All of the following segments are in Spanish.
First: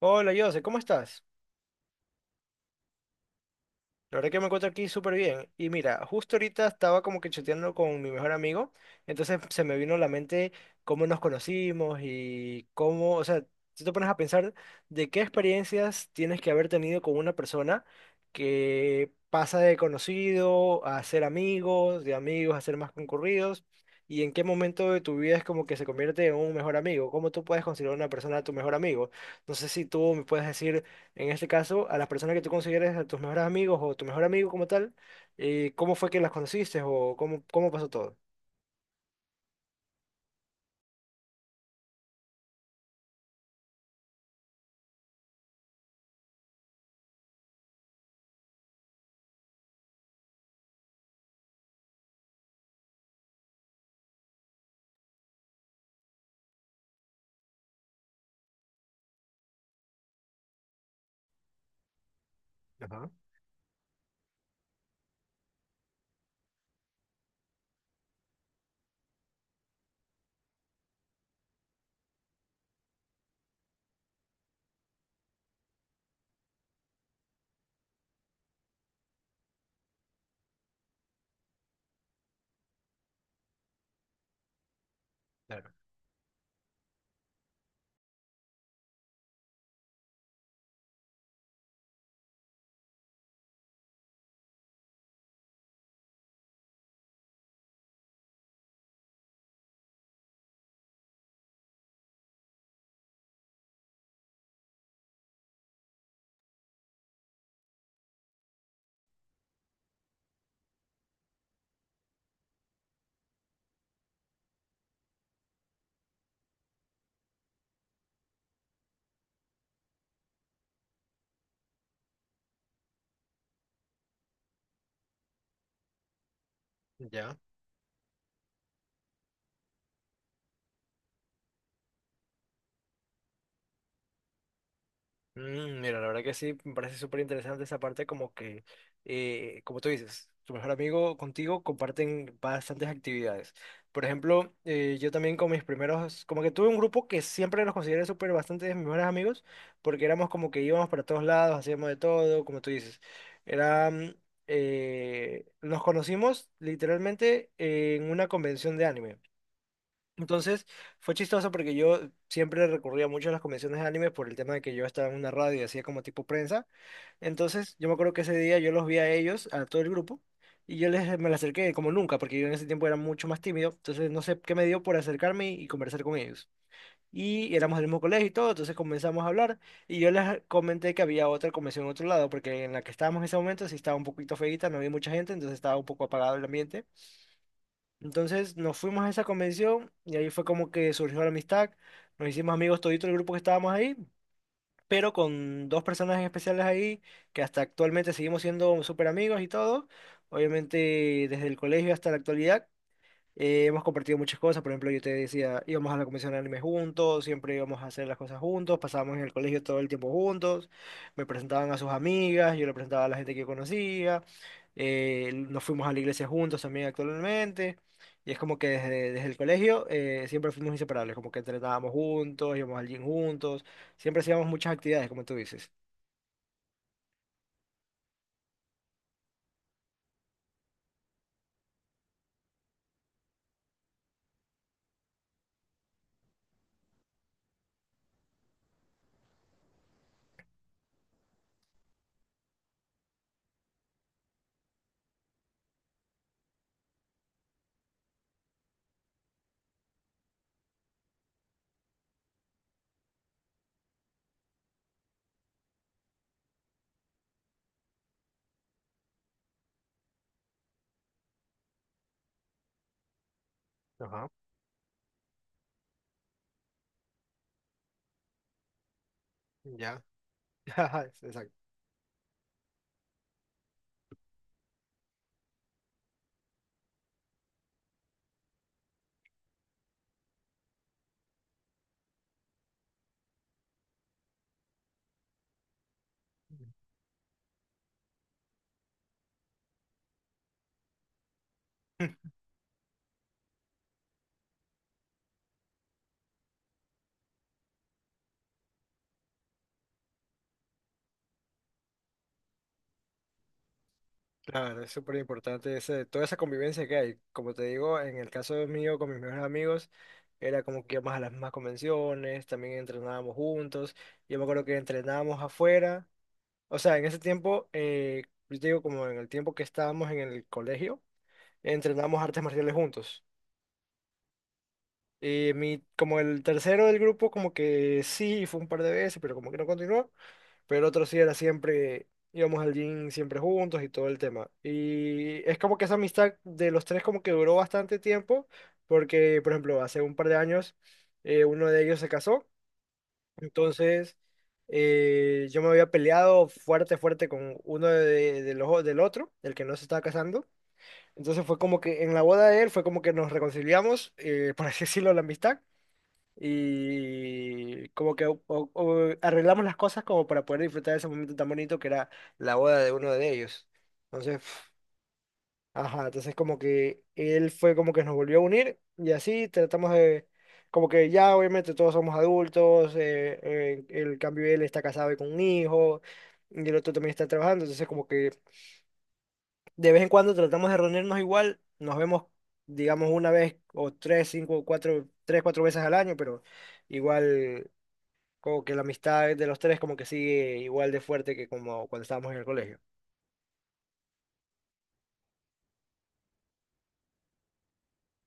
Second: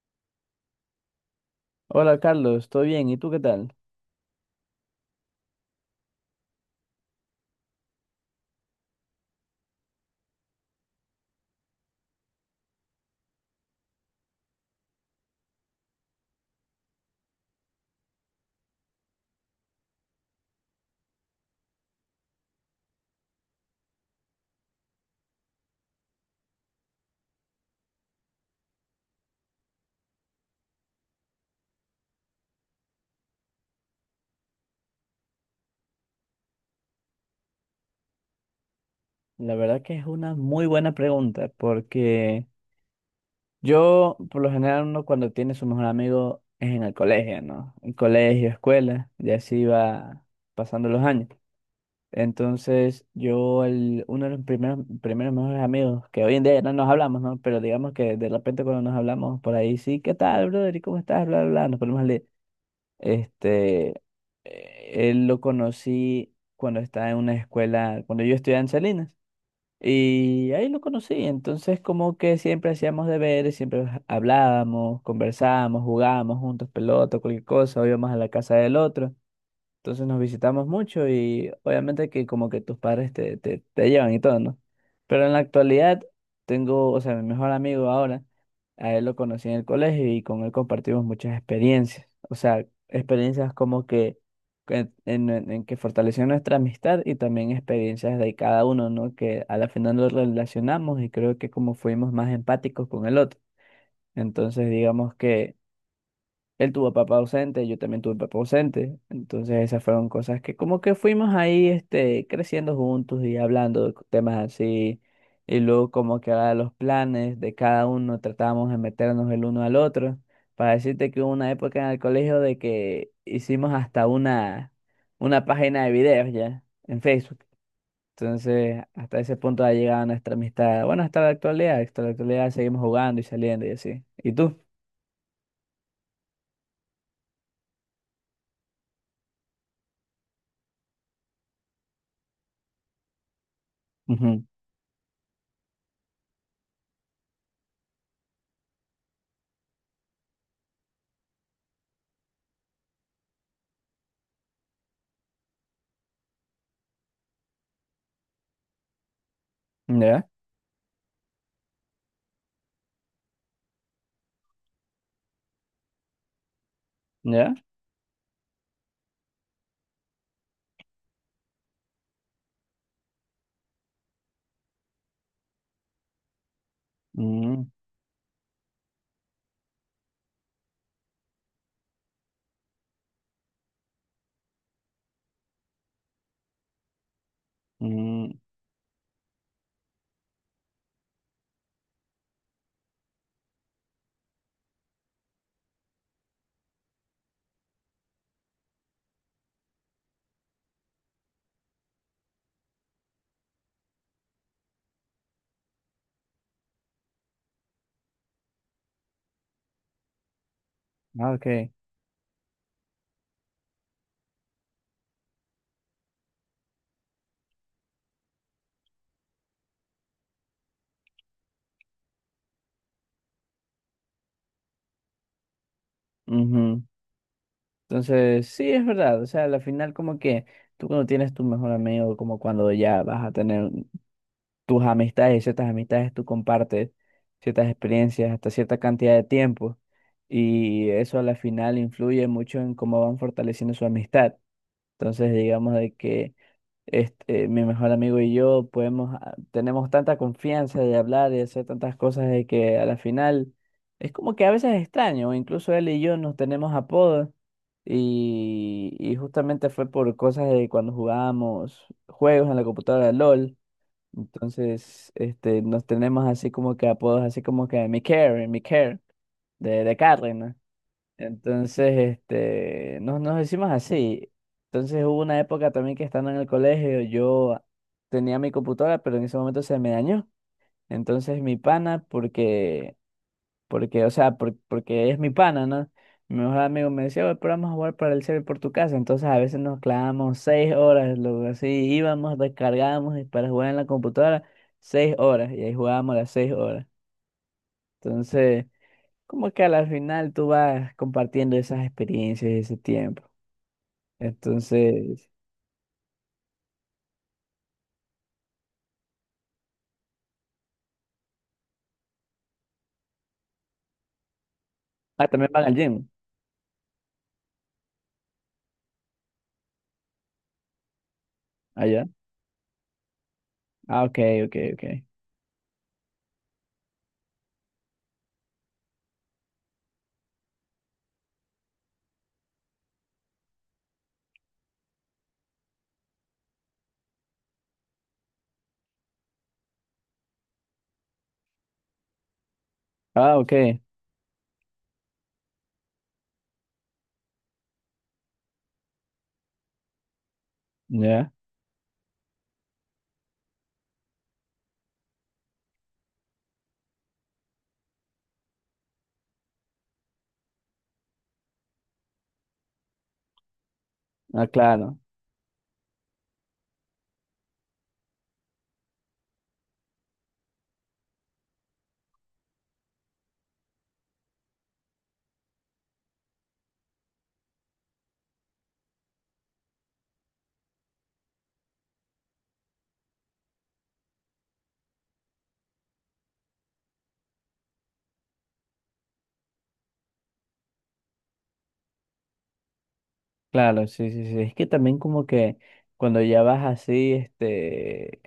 Hola, Jose, ¿cómo estás? Hola Carlos, ¿estoy bien? ¿Y tú qué tal? La verdad que me encuentro aquí súper bien. Y mira, justo ahorita estaba como que chateando con mi mejor amigo, entonces se me vino a la mente cómo nos conocimos y cómo, o sea, si te pones a pensar de qué experiencias tienes que haber tenido con una persona que pasa de conocido a ser amigos, de amigos a ser más concurridos, y en qué momento de tu vida es como que se convierte en un mejor amigo, cómo tú puedes considerar a una persona tu mejor amigo. No sé si tú me puedes decir en este caso, a las personas que tú consideres a tus mejores amigos o tu mejor amigo como tal, ¿cómo fue que las conociste o cómo pasó todo? La verdad que es una muy buena pregunta porque yo por lo general uno cuando tiene su mejor amigo es en el colegio, ¿no? En colegio, escuela, y así va pasando los años. Entonces yo, uno de los primeros mejores amigos, que hoy en día ya no nos hablamos, ¿no? Pero digamos que de repente cuando nos hablamos por ahí, sí, ¿qué tal, brother? ¿Y cómo estás? Bla, bla, bla, nos ponemos a leer. Ajá, Este, él lo conocí cuando estaba en una escuela, cuando yo estudiaba en Salinas. Y ahí lo conocí. Entonces, como que siempre hacíamos deberes, siempre hablábamos, conversábamos, jugábamos juntos pelota, cualquier cosa, o íbamos a la casa del otro. Entonces nos visitamos mucho y obviamente que como que tus padres te llevan y todo, ¿no? Pero en la claro. actualidad tengo, o sea, mi mejor amigo ahora, a él lo conocí en el colegio y con él compartimos muchas experiencias. O sea, experiencias como que en, en que fortaleció nuestra amistad y también experiencias de cada uno, ¿no? Que a la final nos relacionamos y creo que como fuimos más empáticos con el otro. Entonces, digamos que... Él tuvo papá ausente, yo también tuve papá ausente. Entonces esas fueron cosas que como que fuimos ahí este, creciendo juntos y hablando de temas así. Y luego como que ahora los planes de cada uno tratábamos de meternos el uno al otro. Para decirte que hubo una época en el colegio de que hicimos hasta una página de videos ya en Ya. Facebook. Entonces hasta ese punto ha llegado nuestra amistad. Bueno, hasta la actualidad seguimos jugando y saliendo y así. ¿Y tú? Mira, la verdad que sí, me parece súper interesante esa parte, como que, como tú dices, tu mejor amigo contigo comparten bastantes actividades. Por Ujú. ejemplo, yo también con mis primeros, como que tuve un grupo que siempre los consideré súper bastante de mis mejores amigos, porque éramos como que íbamos para todos lados, hacíamos de todo, como tú dices. Era, mm, Nos conocimos literalmente en una convención de anime. ¿Ya? Entonces, fue chistoso porque yo siempre recurría mucho a las convenciones de anime por el tema de que yo estaba en una radio y hacía como tipo prensa. ¿Ya? Entonces, yo me acuerdo que ese día yo los vi a ellos, a todo el grupo, y me les acerqué como nunca, porque yo en ese tiempo era mucho más tímido. Entonces, no sé qué me dio por acercarme y conversar con ellos. Y Mm, éramos del mismo colegio y todo, entonces comenzamos a hablar. Y yo les comenté que había otra convención en otro lado, porque en la que estábamos en ese momento sí estaba un poquito feita, no había mucha gente, entonces estaba un poco apagado el ambiente. mm, Entonces nos fuimos a esa convención y ahí fue como que surgió la amistad. Nos hicimos amigos todito el grupo que estábamos ahí, pero con dos personas en especiales ahí que hasta actualmente seguimos siendo súper amigos y todo. Obviamente desde el colegio hasta la actualidad hemos compartido muchas cosas. Por ejemplo, yo te decía, íbamos a la convención de anime juntos, siempre íbamos a hacer las cosas juntos, pasábamos en el colegio todo el tiempo juntos, me ah, ok. presentaban a sus amigas, yo le presentaba a la gente que yo conocía, nos fuimos a la iglesia juntos también actualmente. Y es como que desde el colegio siempre fuimos inseparables, como que entrenábamos juntos, íbamos al gym juntos, siempre hacíamos muchas actividades, como tú dices. Ujú. Entonces, sí, es verdad. O sea, al final como que tú cuando tienes tu mejor amigo, como cuando ya vas a tener tus amistades y ciertas amistades, tú compartes ciertas experiencias hasta cierta cantidad de tiempo. Y eso a la final influye mucho en cómo van fortaleciendo su amistad. Entonces, digamos de que este, mi mejor amigo y yo podemos, ah, tenemos tanta confianza de hablar y hacer tantas cosas de que a la final es como que a veces es extraño, incluso él y yo nos tenemos apodos y, justamente fue por cosas de cuando jugábamos juegos en la computadora LOL, Ajá, entonces este, nos tenemos así como que apodos, así como que mi care, de ya. Carry, Ajá, Exacto. entonces, este, nos decimos así. Entonces hubo una época también que estando en el colegio, yo tenía mi computadora, pero en ese momento se me dañó. Entonces mi pana, o sea, porque es mi pana, ¿no? Mi mejor amigo me decía, "Oye, pero vamos a jugar para el server por tu casa". Entonces a veces nos clavamos 6 horas, luego así íbamos, descargábamos y para jugar en la computadora, 6 horas, y ahí jugábamos las 6 horas. Entonces... Como que a la final tú vas compartiendo esas experiencias ese tiempo. Claro, es súper Entonces, importante ese, toda esa convivencia que hay. Como te digo, en el caso mío con mis mejores amigos, era como que íbamos a las mismas convenciones, también entrenábamos juntos. Yo me acuerdo que ah, entrenábamos también van al afuera. gym O sea, en ese tiempo, yo te digo, como en el tiempo que estábamos en el colegio, allá. entrenábamos artes marciales juntos. Ah, ok, ok, ok. Y mi, como el tercero del grupo, como que sí, fue un par de veces, pero como que no continuó. Pero el otro sí era siempre, íbamos al gym siempre juntos y todo el tema. Y es como que esa amistad de los tres como que duró bastante tiempo, porque, por ejemplo, hace un par de años, uno de ellos se casó. Ah, ok, Entonces, yo me había peleado fuerte, fuerte con uno de, del otro, el que no se estaba casando. ya. Entonces fue como que en la boda de él fue como que nos reconciliamos, por así decirlo, la amistad. Y como que o arreglamos las cosas como para poder disfrutar de ese momento tan bonito que era la boda de uno de ellos. Entonces, Ah, claro, ajá, entonces como que él fue como que nos volvió a unir y así tratamos de, como que ya obviamente todos somos adultos, el cambio él está casado y con un hijo y el otro también está trabajando, entonces como que de vez en cuando tratamos de reunirnos igual, nos vemos digamos una vez o tres, cinco, cuatro, tres, cuatro veces al año, pero igual como que la amistad de los tres como que sigue igual de fuerte que como cuando estábamos en el colegio. claro, sí, sí, sí. Es que también como que cuando ya vas así, este,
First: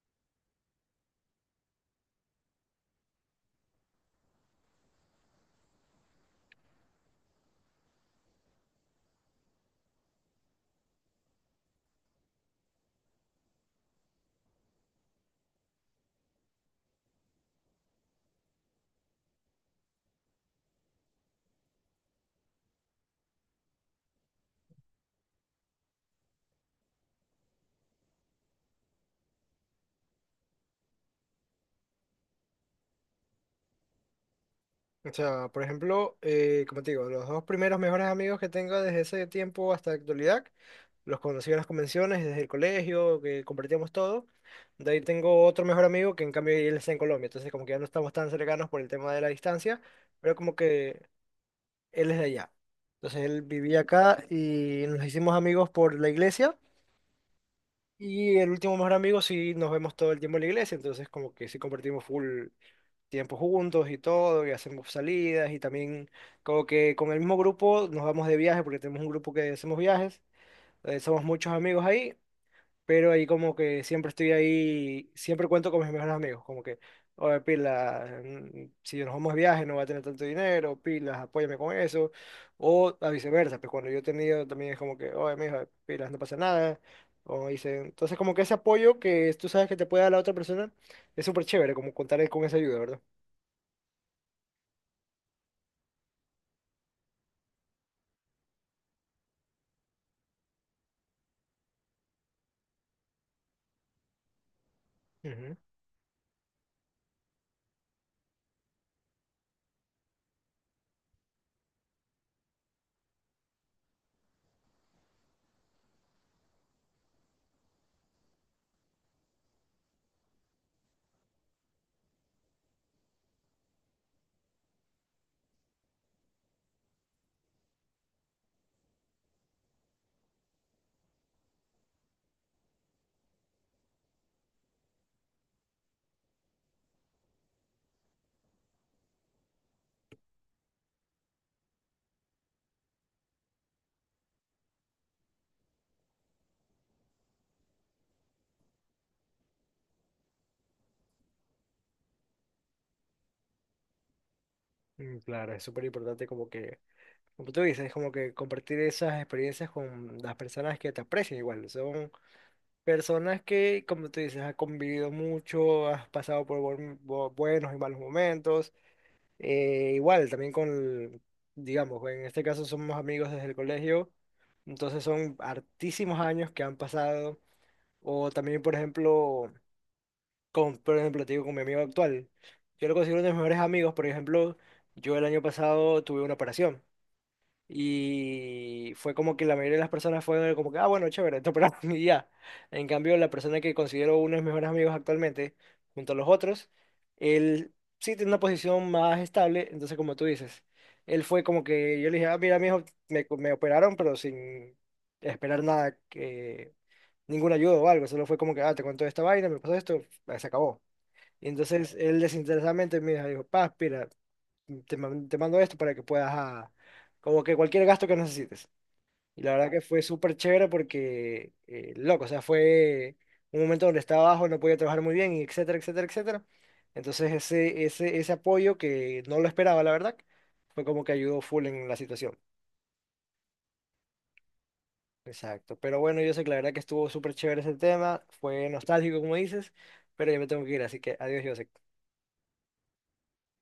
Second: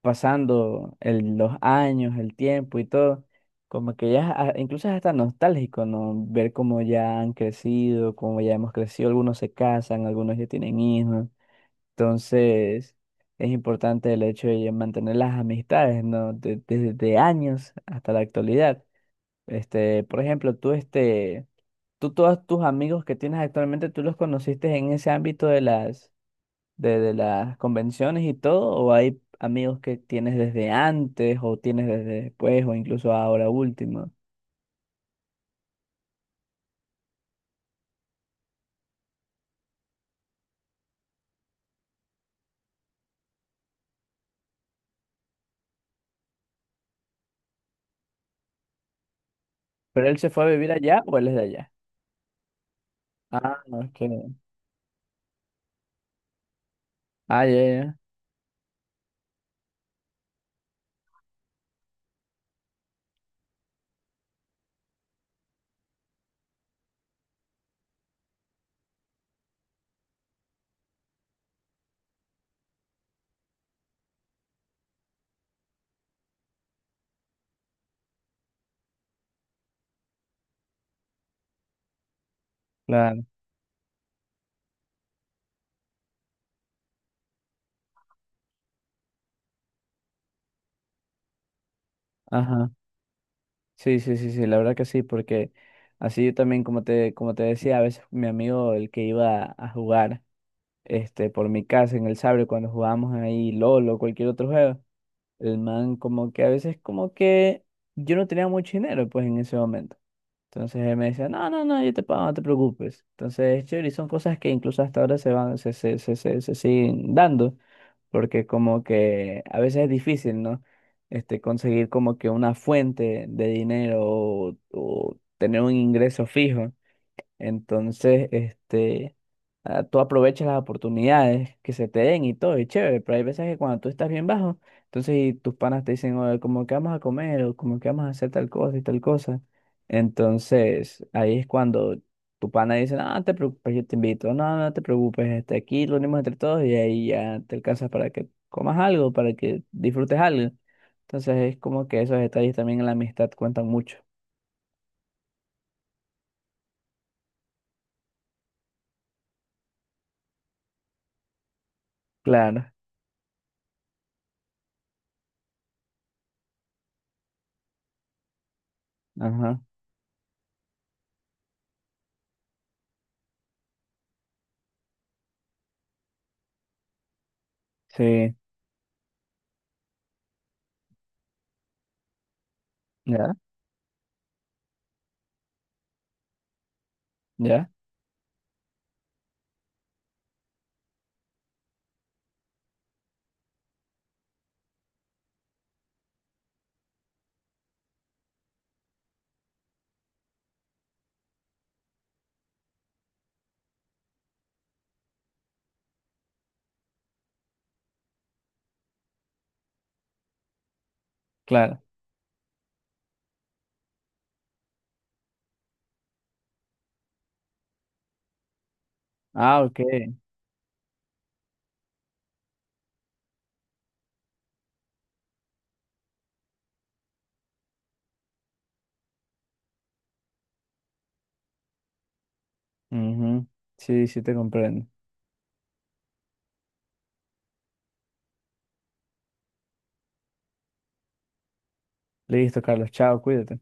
pasando los años, el tiempo y todo, como que ya, ah, incluso es hasta nostálgico, ¿no? Ver cómo ya han crecido, cómo ya hemos crecido. Algunos se casan, algunos ya tienen hijos. Entonces, es importante el hecho de mantener las amistades, ¿no? Desde de años hasta la actualidad. Este, por ejemplo, tú, este, tú todos tus amigos que tienes actualmente, ¿tú los conociste en ese ámbito de las, de las convenciones y todo? ¿O hay amigos que tienes desde antes o tienes desde después o incluso ahora último? O sea, por ejemplo, como te digo, los dos primeros mejores amigos que tengo desde ese tiempo hasta la actualidad, los conocí en las convenciones, desde el colegio, que compartíamos todo. De ahí tengo otro mejor amigo que en cambio él está en Colombia, entonces como que ya no estamos tan cercanos por el tema de la distancia, ¿Pero él se pero fue a como vivir allá que o él es de allá? él es de allá. Entonces él Ah, vivía no, es acá que... y nos hicimos amigos por la iglesia Ah, ya, ya, y el último mejor amigo sí nos vemos todo el tiempo en la iglesia, entonces como que sí compartimos full tiempo juntos y todo, y hacemos salidas y también como que con el mismo grupo nos vamos de viaje porque tenemos un grupo que hacemos viajes, somos muchos amigos ahí pero ahí como que siempre estoy ahí, siempre cuento con mis mejores amigos, como que, oye, pila, si nos vamos de viaje no va a tener tanto dinero, pilas, apóyame con eso, o a claro. viceversa, pues cuando yo he tenido también es como que, oye, mijo, pilas, no pasa nada, o dice entonces como que ese apoyo que tú sabes que te puede dar la otra persona es súper chévere, como contar con esa Ajá. ayuda, ¿verdad? Sí, sí, sí, sí, la verdad que sí, porque así yo también, como te decía, a veces mi amigo, el que iba a jugar este, por mi casa en el Sabre, cuando jugábamos ahí LOL o cualquier otro juego, Ujú. el man como que a veces como que yo no tenía mucho dinero pues en ese momento. Entonces él me decía, no, no, no, yo te pago, no te preocupes. Entonces es chévere y son cosas que incluso hasta ahora se van, se siguen dando, porque como que a veces es difícil, ¿no? Este, conseguir como que una fuente de dinero o tener un ingreso fijo. Entonces, este, ah, tú aprovechas las oportunidades que se te den y todo, y chévere, pero hay veces que cuando tú estás bien bajo, entonces y tus panas te dicen, oye, como que vamos a comer, o como que vamos a hacer tal cosa y tal cosa. Entonces, ahí es cuando tu pana dice, no, no te preocupes, yo te invito, no, no te preocupes, este, aquí lo unimos entre todos y ahí ya te alcanzas para que comas algo, para que disfrutes algo. Entonces, es como que esos detalles también en la amistad cuentan mucho. Claro, es súper importante como que, como tú dices, como que compartir esas experiencias con las personas que te aprecian igual, son Claro, personas que, como tú dices, has convivido mucho, has pasado por buenos y malos momentos. ajá, Eh, igual, también digamos, en este caso somos amigos desde el colegio, entonces son hartísimos años que han pasado. O sí, también, por ejemplo, por ejemplo, te digo, con mi amigo actual. Yo lo considero uno de ya, mis mejores amigos, por ejemplo, yo el año pasado tuve una operación. ya. Y fue como que la mayoría de las personas fueron como que, ah, bueno, chévere, esto para mí y ya. En cambio, la persona que considero uno de mis mejores amigos actualmente, junto a los otros, él sí tiene una posición más estable, entonces como tú dices, él fue como que yo le dije, ah, mira, mijo, me operaron, pero sin esperar nada, que, ningún ayuda o algo, solo fue como que, ah, te cuento esta vaina, me pasó esto, ah, se acabó. Y Claro. entonces él desinteresadamente me dijo, paz, mira, te mando esto para que puedas, ah, como que cualquier gasto que necesites. Y la Ah, verdad ok. que fue súper chévere porque, loco, o sea, fue un momento donde estaba abajo, no podía trabajar muy bien, y etcétera, etcétera, etcétera. Entonces ese apoyo que no lo esperaba, la verdad, fue como que ayudó full en la situación. Ujú. Sí, sí te comprendo. Exacto. Pero bueno, yo sé que la verdad que estuvo súper chévere ese tema, fue nostálgico, como dices, pero ya me tengo que ir, así que adiós, José. Listo, Carlos. Chao, cuídate.